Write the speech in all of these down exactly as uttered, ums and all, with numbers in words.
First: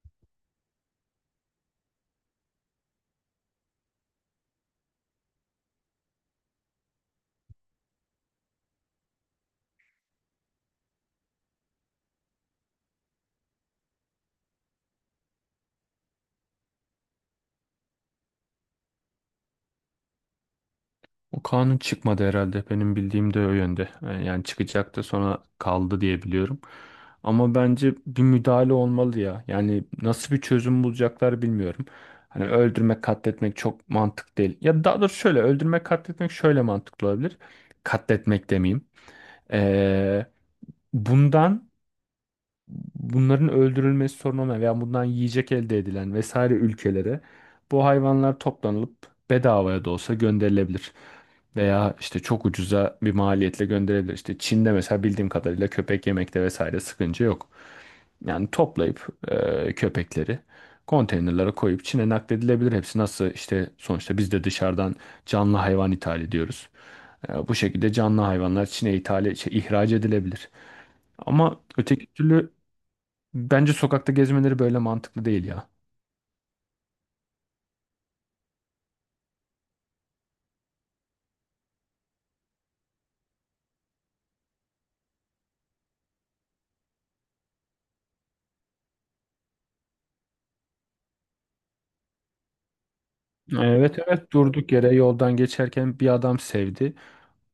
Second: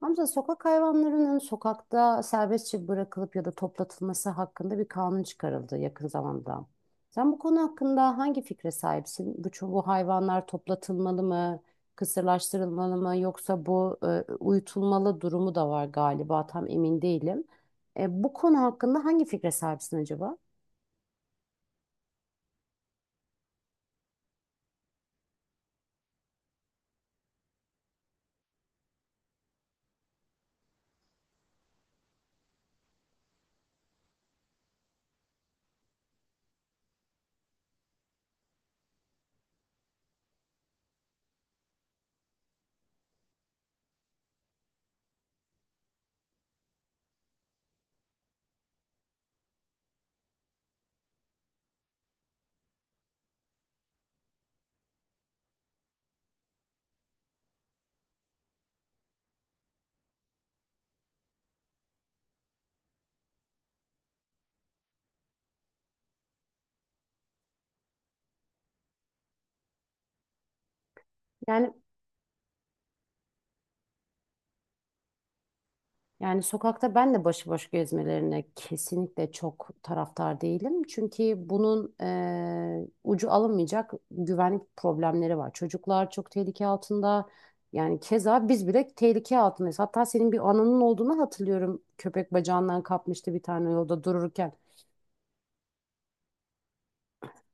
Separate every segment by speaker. Speaker 1: Hamza, sokak hayvanlarının sokakta serbestçe bırakılıp ya da toplatılması hakkında bir kanun çıkarıldı yakın zamanda. Sen bu konu hakkında hangi fikre sahipsin? Bu, ço- bu hayvanlar toplatılmalı mı, kısırlaştırılmalı mı, yoksa bu e, uyutulmalı durumu da var galiba, tam emin değilim. E, bu konu hakkında hangi fikre sahipsin acaba?
Speaker 2: O kanun çıkmadı herhalde. Benim bildiğim de o yönde. E, Yani çıkacaktı sonra kaldı diye biliyorum. Ama bence bir müdahale olmalı ya. Yani nasıl bir çözüm bulacaklar bilmiyorum. Hani öldürmek, katletmek çok mantık değil. Ya daha doğrusu şöyle öldürmek, katletmek şöyle mantıklı olabilir. Katletmek demeyeyim. Ee, bundan bunların öldürülmesi sorun olmayan veya bundan yiyecek elde edilen vesaire ülkelere bu hayvanlar toplanılıp bedavaya da olsa gönderilebilir. Veya işte çok ucuza bir maliyetle gönderilebilir. İşte Çin'de mesela bildiğim kadarıyla köpek yemekte vesaire sıkıntı yok. Yani toplayıp e, köpekleri konteynerlara koyup Çin'e nakledilebilir. Hepsi nasıl işte sonuçta biz de dışarıdan canlı hayvan ithal ediyoruz. E, bu şekilde canlı hayvanlar Çin'e ithal, şey, ihraç edilebilir. Ama
Speaker 1: Yani
Speaker 2: öteki türlü bence sokakta gezmeleri böyle mantıklı değil ya.
Speaker 1: Yani sokakta ben de başıboş gezmelerine kesinlikle çok taraftar değilim. Çünkü bunun eee, ucu alınmayacak güvenlik problemleri var. Çocuklar çok tehlike altında. Yani keza biz bile tehlike altındayız. Hatta senin bir anının olduğunu hatırlıyorum. Köpek bacağından kapmıştı bir tane
Speaker 2: Evet
Speaker 1: yolda
Speaker 2: evet
Speaker 1: dururken.
Speaker 2: durduk yere yoldan geçerken bir adam sevdi.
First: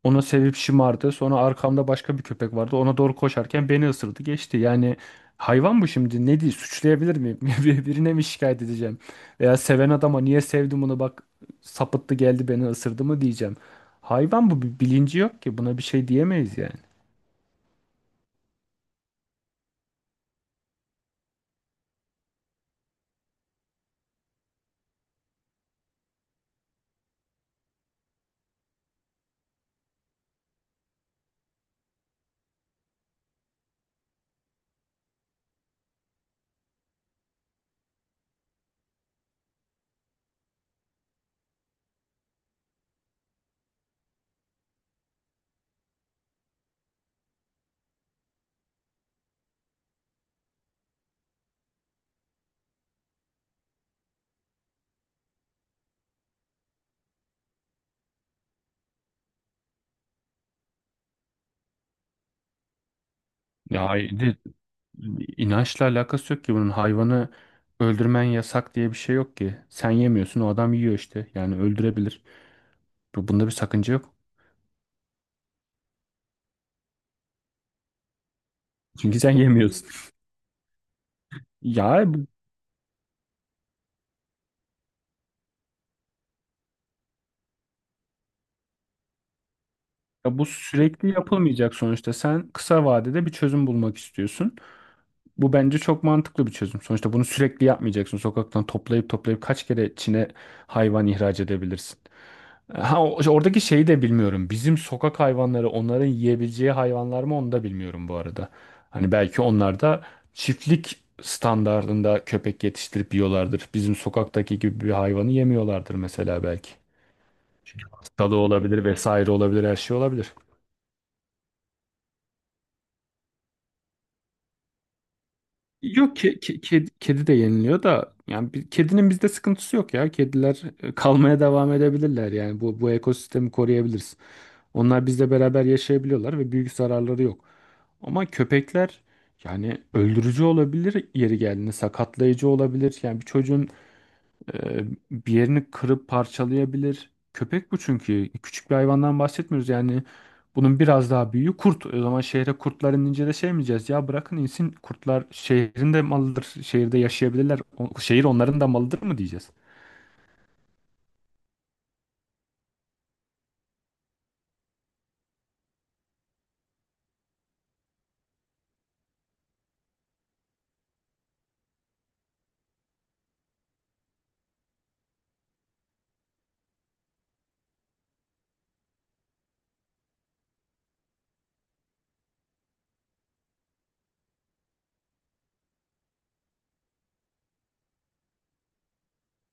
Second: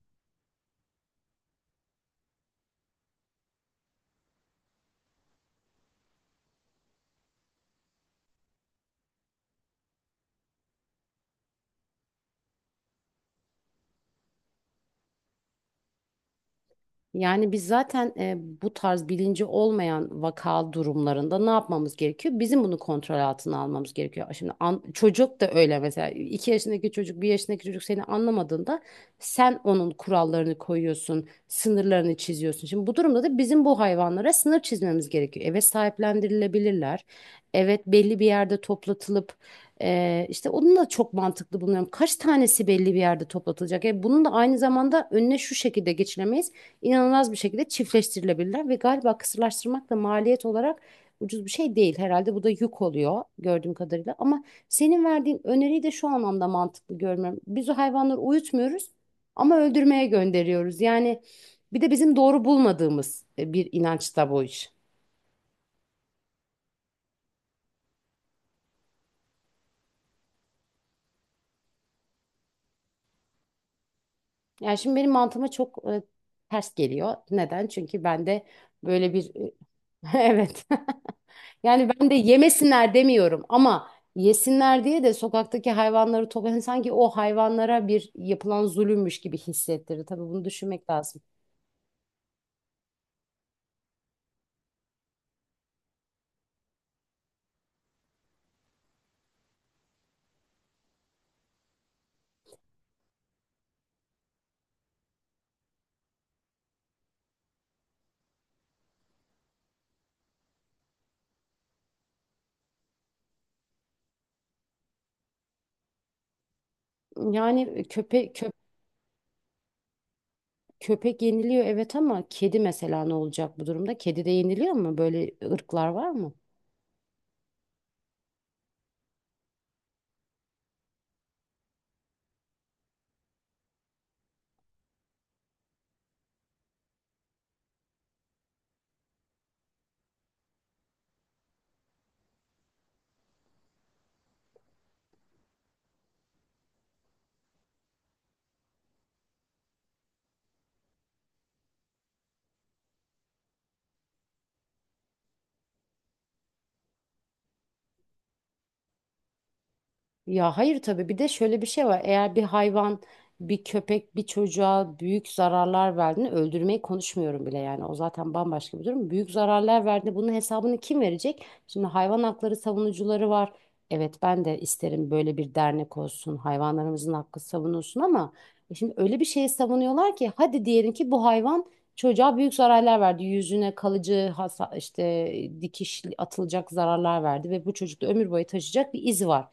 Speaker 2: Ona sevip şımardı. Sonra arkamda başka bir köpek vardı. Ona doğru koşarken beni ısırdı geçti. Yani hayvan bu, şimdi ne diye suçlayabilir miyim? Bir- Birine mi şikayet edeceğim? Veya seven adama niye sevdim bunu bak sapıttı geldi beni ısırdı mı diyeceğim? Hayvan bu, bir bilinci yok ki, buna bir şey diyemeyiz yani.
Speaker 1: Yani biz zaten e, bu tarz bilinci olmayan vaka durumlarında ne yapmamız gerekiyor? Bizim bunu kontrol altına almamız gerekiyor. Şimdi an- çocuk da öyle mesela, iki yaşındaki çocuk, bir yaşındaki çocuk seni anlamadığında sen onun kurallarını koyuyorsun, sınırlarını çiziyorsun. Şimdi bu durumda da bizim bu hayvanlara sınır çizmemiz gerekiyor. Evet, sahiplendirilebilirler. Evet, belli bir yerde toplatılıp e, işte onu da çok mantıklı buluyorum. Kaç tanesi belli bir yerde toplatılacak? E, bunun da aynı zamanda önüne şu şekilde geçilemeyiz, inanılmaz bir şekilde çiftleştirilebilirler ve galiba kısırlaştırmak da maliyet olarak ucuz bir şey değil. Herhalde bu da yük oluyor gördüğüm kadarıyla. Ama senin verdiğin öneriyi de şu anlamda mantıklı görmüyorum. Biz o hayvanları uyutmuyoruz ama öldürmeye gönderiyoruz. Yani bir de bizim doğru bulmadığımız e, bir
Speaker 2: Ya hay-
Speaker 1: inanç da
Speaker 2: de,
Speaker 1: bu iş.
Speaker 2: inançla alakası yok ki bunun. Hayvanı öldürmen yasak diye bir şey yok ki. Sen yemiyorsun, o adam yiyor işte. Yani öldürebilir. Bu- Bunda bir sakınca yok.
Speaker 1: Yani şimdi benim mantığıma çok e, ters geliyor. Neden? Çünkü ben de böyle
Speaker 2: Çünkü
Speaker 1: bir
Speaker 2: sen yemiyorsun.
Speaker 1: evet Yani ben
Speaker 2: Ya
Speaker 1: de
Speaker 2: bu,
Speaker 1: yemesinler demiyorum ama yesinler diye de sokaktaki hayvanları topla, yani sanki o hayvanlara bir yapılan zulümmüş gibi hissettirir. Tabii
Speaker 2: ya
Speaker 1: bunu
Speaker 2: bu
Speaker 1: düşünmek
Speaker 2: sürekli
Speaker 1: lazım.
Speaker 2: yapılmayacak sonuçta. Sen kısa vadede bir çözüm bulmak istiyorsun. Bu bence çok mantıklı bir çözüm. Sonuçta bunu sürekli yapmayacaksın. Sokaktan toplayıp toplayıp kaç kere Çin'e hayvan ihraç edebilirsin? Ha, o- oradaki şeyi de bilmiyorum. Bizim sokak hayvanları onların yiyebileceği hayvanlar mı onu da bilmiyorum bu arada. Hani belki onlar da çiftlik standardında köpek yetiştirip yiyorlardır. Bizim sokaktaki gibi bir hayvanı yemiyorlardır mesela belki.
Speaker 1: Yani
Speaker 2: Hastalığı
Speaker 1: köpek
Speaker 2: olabilir vesaire, olabilir her şey olabilir.
Speaker 1: köpek yeniliyor evet, ama kedi mesela ne olacak bu durumda? Kedi de yeniliyor mu? Böyle ırklar var
Speaker 2: Yok
Speaker 1: mı?
Speaker 2: ke- kedi, kedi de yeniliyor da yani bir, kedinin bizde sıkıntısı yok ya. Kediler e, kalmaya devam edebilirler, yani bu bu ekosistemi koruyabiliriz. Onlar bizle beraber yaşayabiliyorlar ve büyük zararları yok. Ama köpekler yani öldürücü olabilir, yeri geldiğinde sakatlayıcı olabilir. Yani bir çocuğun ee, bir yerini kırıp parçalayabilir. Köpek bu çünkü. Küçük bir hayvandan bahsetmiyoruz. Yani bunun biraz daha büyüğü kurt. O zaman şehre kurtlar inince de şey mi diyeceğiz? Ya bırakın insin kurtlar, şehrin de malıdır. Şehirde yaşayabilirler. O- şehir onların da malıdır mı diyeceğiz?
Speaker 1: Ya hayır, tabii bir de şöyle bir şey var. Eğer bir hayvan, bir köpek, bir çocuğa büyük zararlar verdiğinde, öldürmeyi konuşmuyorum bile yani. O zaten bambaşka bir durum. Büyük zararlar verdiğinde bunun hesabını kim verecek? Şimdi hayvan hakları savunucuları var. Evet, ben de isterim böyle bir dernek olsun. Hayvanlarımızın hakkı savunulsun ama e şimdi öyle bir şeyi savunuyorlar ki, hadi diyelim ki bu hayvan çocuğa büyük zararlar verdi. Yüzüne kalıcı hasa, işte dikiş atılacak zararlar verdi ve bu çocukta ömür boyu taşıyacak bir iz var.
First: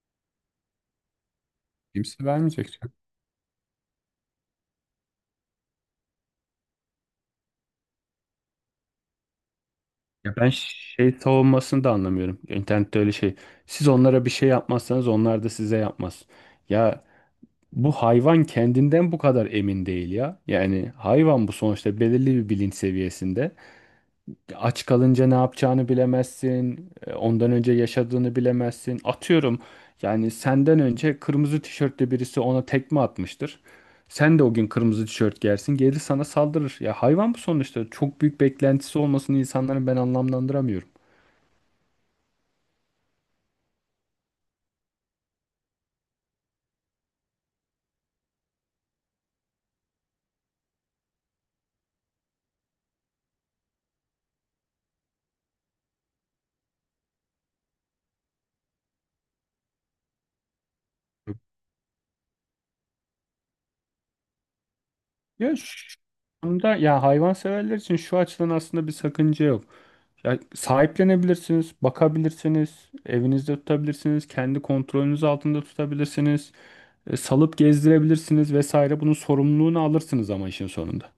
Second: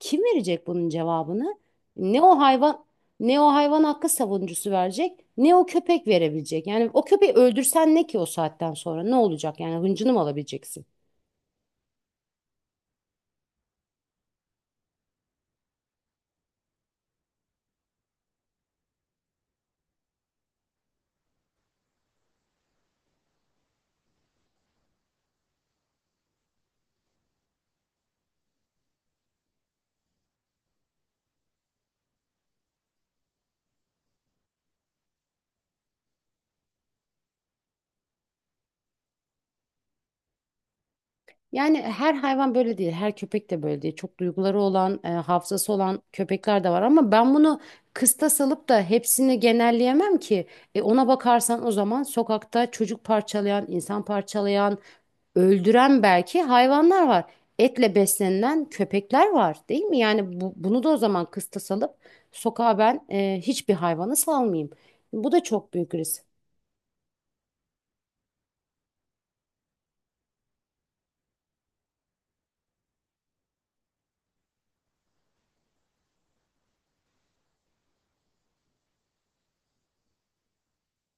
Speaker 1: Kim verecek bunun cevabını?
Speaker 2: Kimse
Speaker 1: Ne o
Speaker 2: vermeyecek
Speaker 1: hayvan,
Speaker 2: canım.
Speaker 1: ne o hayvan hakkı savunucusu verecek, ne o köpek verebilecek. Yani o köpeği öldürsen ne ki, o saatten sonra ne olacak? Yani hıncını mı
Speaker 2: Ya ben
Speaker 1: alabileceksin?
Speaker 2: şey savunmasını da anlamıyorum. İnternette öyle şey. Siz onlara bir şey yapmazsanız onlar da size yapmaz. Ya bu hayvan kendinden bu kadar emin değil ya. Yani hayvan bu sonuçta, belirli bir bilinç seviyesinde. Aç kalınca ne yapacağını bilemezsin. e, Ondan önce yaşadığını bilemezsin. Atıyorum, yani senden önce kırmızı tişörtlü birisi ona tekme atmıştır. Sen de o gün kırmızı tişört giyersin. Geri sana saldırır. Ya hayvan bu sonuçta. Çok büyük beklentisi olmasını insanların ben anlamlandıramıyorum.
Speaker 1: Yani her hayvan böyle değil, her köpek de böyle değil. Çok duyguları olan, e, hafızası olan köpekler de var, ama ben bunu kıstas alıp da hepsini genelleyemem ki. E, ona bakarsan, o zaman sokakta çocuk parçalayan, insan parçalayan, öldüren belki hayvanlar var. Etle beslenilen köpekler var, değil mi? Yani bu, bunu da o zaman kıstas alıp sokağa ben e, hiçbir hayvanı salmayayım. Bu da
Speaker 2: Ya
Speaker 1: çok
Speaker 2: şu
Speaker 1: büyük risk.
Speaker 2: anda ya hayvanseverler için şu açıdan aslında bir sakınca yok. Ya sahiplenebilirsiniz, bakabilirsiniz, evinizde tutabilirsiniz, kendi kontrolünüz altında tutabilirsiniz, e, salıp gezdirebilirsiniz vesaire. Bunun sorumluluğunu alırsınız ama işin sonunda.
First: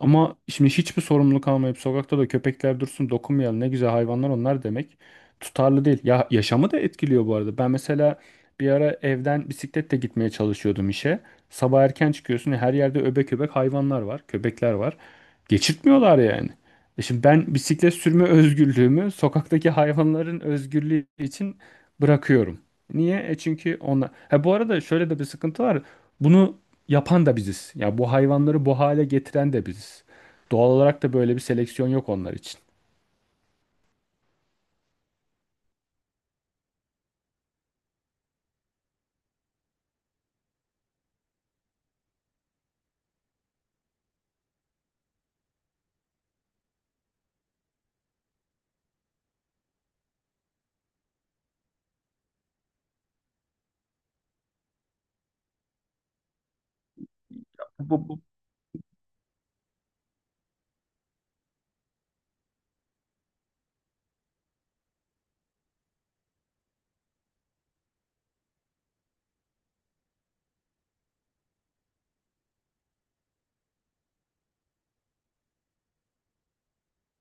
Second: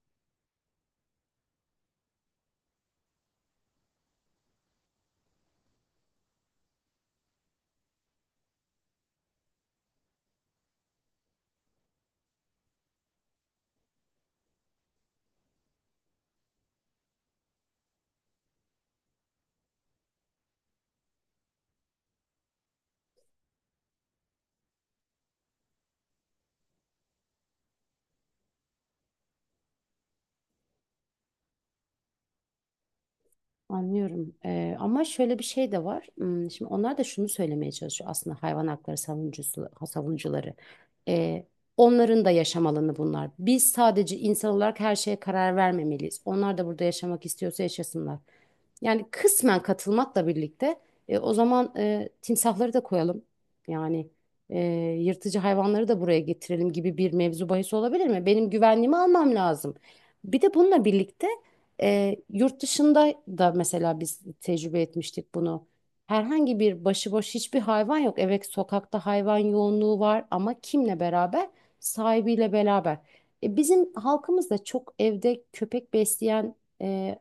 Speaker 2: Ama şimdi hiçbir sorumluluk almayıp sokakta da köpekler dursun, dokunmayalım ne güzel hayvanlar onlar demek tutarlı değil. Ya yaşamı da etkiliyor bu arada. Ben mesela bir ara evden bisikletle gitmeye çalışıyordum işe. Sabah erken çıkıyorsun, her yerde öbek öbek hayvanlar var, köpekler var. Geçirtmiyorlar yani. E şimdi ben bisiklet sürme özgürlüğümü sokaktaki hayvanların özgürlüğü için bırakıyorum. Niye? E çünkü onlar. Ha, bu arada şöyle de bir sıkıntı var. Bunu yapan da biziz. Ya bu hayvanları bu hale getiren de biziz. Doğal olarak da böyle bir seleksiyon yok onlar için.
Speaker 1: Anlıyorum. E, ama şöyle bir şey de var. Hmm, şimdi onlar da şunu söylemeye çalışıyor aslında, hayvan hakları savunucusu, savunucuları. E, onların da yaşam alanı bunlar. Biz sadece insan olarak her şeye karar vermemeliyiz. Onlar da burada yaşamak istiyorsa yaşasınlar. Yani kısmen katılmakla birlikte, e, o zaman e, timsahları da koyalım. Yani e, yırtıcı hayvanları da buraya getirelim gibi bir mevzu bahis olabilir
Speaker 2: Bu, bu
Speaker 1: mi? Benim güvenliğimi almam lazım. Bir de bununla birlikte e, yurt dışında da mesela biz tecrübe etmiştik bunu. Herhangi bir başıboş hiçbir hayvan yok. Evet, sokakta hayvan yoğunluğu var ama kimle beraber? Sahibiyle beraber. E, bizim halkımız da çok evde köpek besleyen e,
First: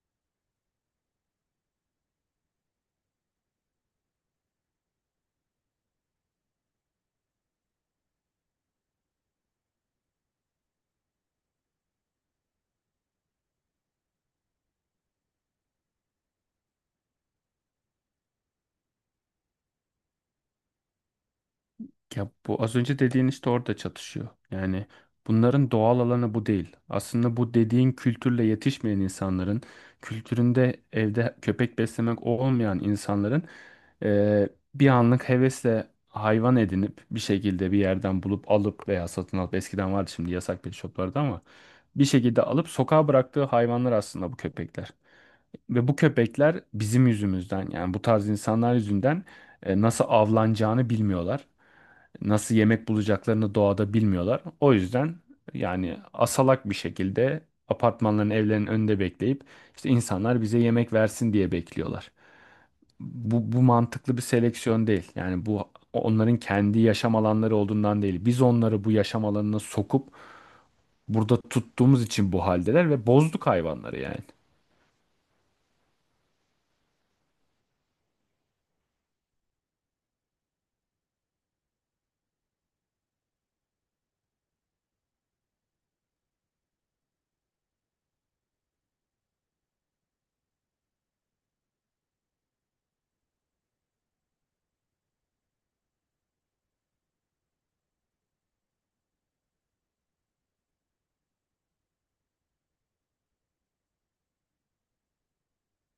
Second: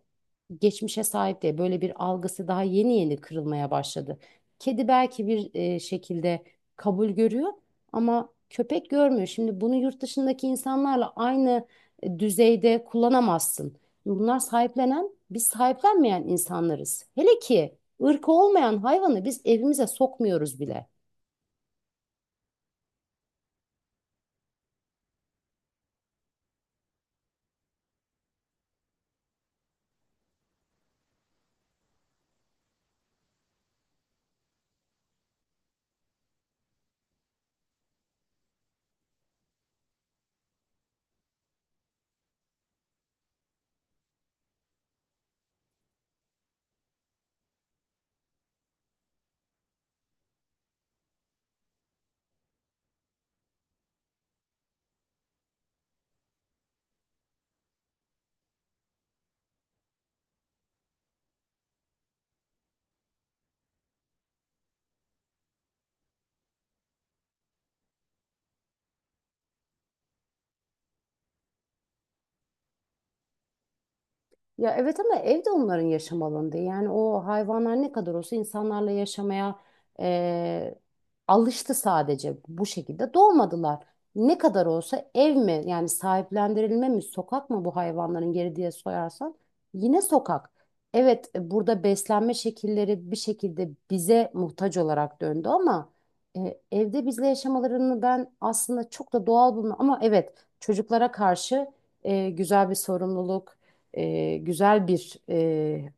Speaker 1: geçmişe sahip diye böyle bir algısı daha yeni yeni kırılmaya başladı. Kedi belki bir e, şekilde kabul görüyor ama köpek görmüyor. Şimdi bunu yurt dışındaki insanlarla aynı e, düzeyde kullanamazsın. Bunlar sahiplenen, biz sahiplenmeyen insanlarız. Hele ki ırkı olmayan hayvanı biz evimize sokmuyoruz bile.
Speaker 2: Ya bu az önce dediğin işte orada çatışıyor. Yani bunların doğal alanı bu değil. Aslında bu dediğin kültürle yetişmeyen insanların, kültüründe evde köpek beslemek olmayan insanların eee, bir anlık hevesle hayvan edinip bir şekilde bir yerden bulup alıp veya satın alıp, eskiden vardı şimdi yasak pet shoplarda, ama bir şekilde alıp sokağa bıraktığı hayvanlar aslında bu köpekler. Ve bu köpekler bizim yüzümüzden, yani bu tarz insanlar yüzünden, e, nasıl avlanacağını bilmiyorlar. Nasıl yemek bulacaklarını doğada bilmiyorlar. O yüzden yani asalak bir şekilde apartmanların, evlerinin önünde bekleyip işte insanlar bize yemek versin diye bekliyorlar. Bu, bu mantıklı bir seleksiyon değil. Yani bu onların kendi yaşam alanları olduğundan değil. Biz onları bu yaşam alanına sokup burada tuttuğumuz için bu haldeler ve bozduk hayvanları yani.
Speaker 1: Ya evet, ama ev de onların yaşam alanı değil. Yani o hayvanlar ne kadar olsa insanlarla yaşamaya eee, alıştı, sadece bu şekilde doğmadılar. Ne kadar olsa ev mi, yani sahiplendirilme mi, sokak mı bu hayvanların geri diye sorarsan, yine sokak. Evet, e, burada beslenme şekilleri bir şekilde bize muhtaç olarak döndü, ama e, evde bizle yaşamalarını ben aslında çok da doğal bulmuyorum. Ama evet, çocuklara karşı e, güzel bir sorumluluk, e, güzel bir e,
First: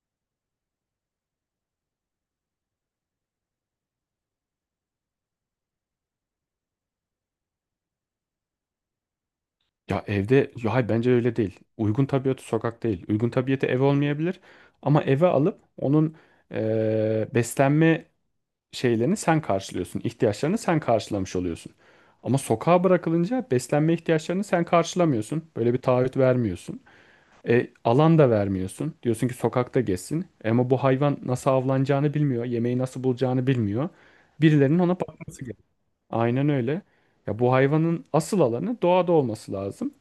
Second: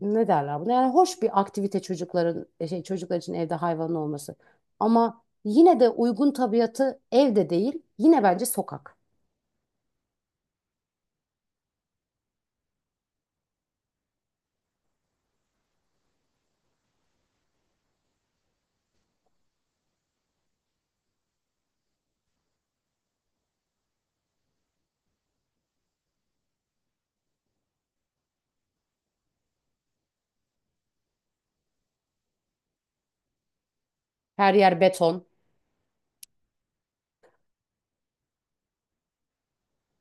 Speaker 1: ne derler buna? Yani hoş bir aktivite çocukların, e, şey çocuklar için evde hayvanın olması. Ama yine de uygun tabiatı evde değil, yine bence sokak.
Speaker 2: Ya evde, ya hayır bence öyle değil. Uygun tabiatı sokak değil. Uygun tabiatı ev olmayabilir. Ama eve alıp onun eee, beslenme şeylerini sen karşılıyorsun. İhtiyaçlarını sen karşılamış oluyorsun. Ama sokağa bırakılınca beslenme ihtiyaçlarını sen karşılamıyorsun. Böyle bir taahhüt vermiyorsun. E, alan da vermiyorsun. Diyorsun ki sokakta gezsin. Ama bu hayvan nasıl avlanacağını bilmiyor. Yemeği nasıl bulacağını bilmiyor.
Speaker 1: Her yer
Speaker 2: Birilerinin ona
Speaker 1: beton.
Speaker 2: bakması. Aynen öyle. Ya bu hayvanın asıl alanı doğada olması lazım.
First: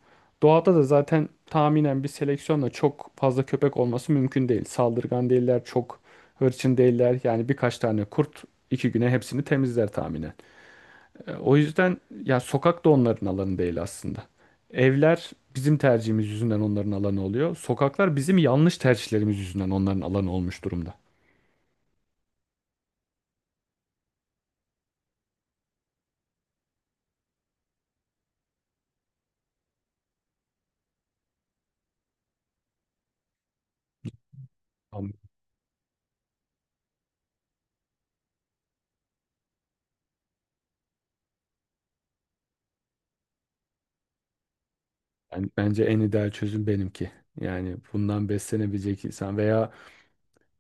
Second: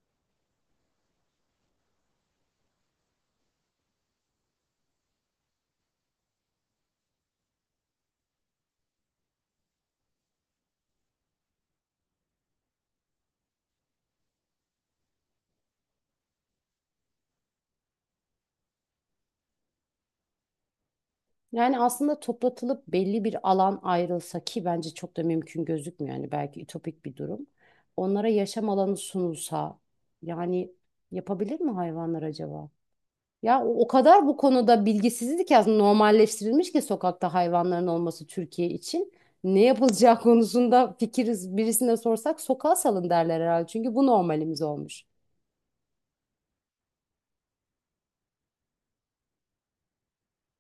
Speaker 2: Doğada da zaten tahminen bir seleksiyonla çok fazla köpek olması mümkün değil. Saldırgan değiller, çok hırçın değiller. Yani birkaç tane kurt iki güne hepsini temizler tahminen. E, o yüzden ya sokak da onların alanı değil aslında. Evler bizim tercihimiz yüzünden onların alanı oluyor. Sokaklar bizim yanlış tercihlerimiz yüzünden onların alanı olmuş durumda.
Speaker 1: Yani aslında toplatılıp belli bir alan ayrılsa, ki bence çok da mümkün gözükmüyor, yani belki ütopik bir durum. Onlara yaşam alanı sunulsa, yani yapabilir mi hayvanlar acaba? Ya o, o kadar bu konuda
Speaker 2: Ama
Speaker 1: bilgisizlik aslında normalleştirilmiş ki sokakta hayvanların olması Türkiye için. Ne yapılacağı konusunda fikiriz, birisine sorsak sokağa salın derler herhalde. Çünkü bu normalimiz olmuş.
Speaker 2: ben- bence en ideal çözüm benimki. Yani bundan beslenebilecek insan veya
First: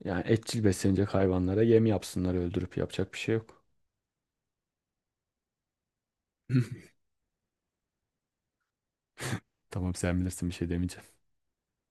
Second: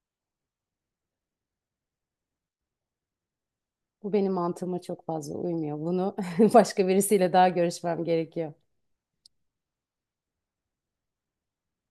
Speaker 2: yani etçil beslenecek hayvanlara yem yapsınlar, öldürüp yapacak bir şey yok.
Speaker 1: Bu benim mantığıma çok fazla uymuyor. Bunu başka birisiyle daha görüşmem gerekiyor.
Speaker 2: Tamam, sen bilirsin, bir şey demeyeceğim.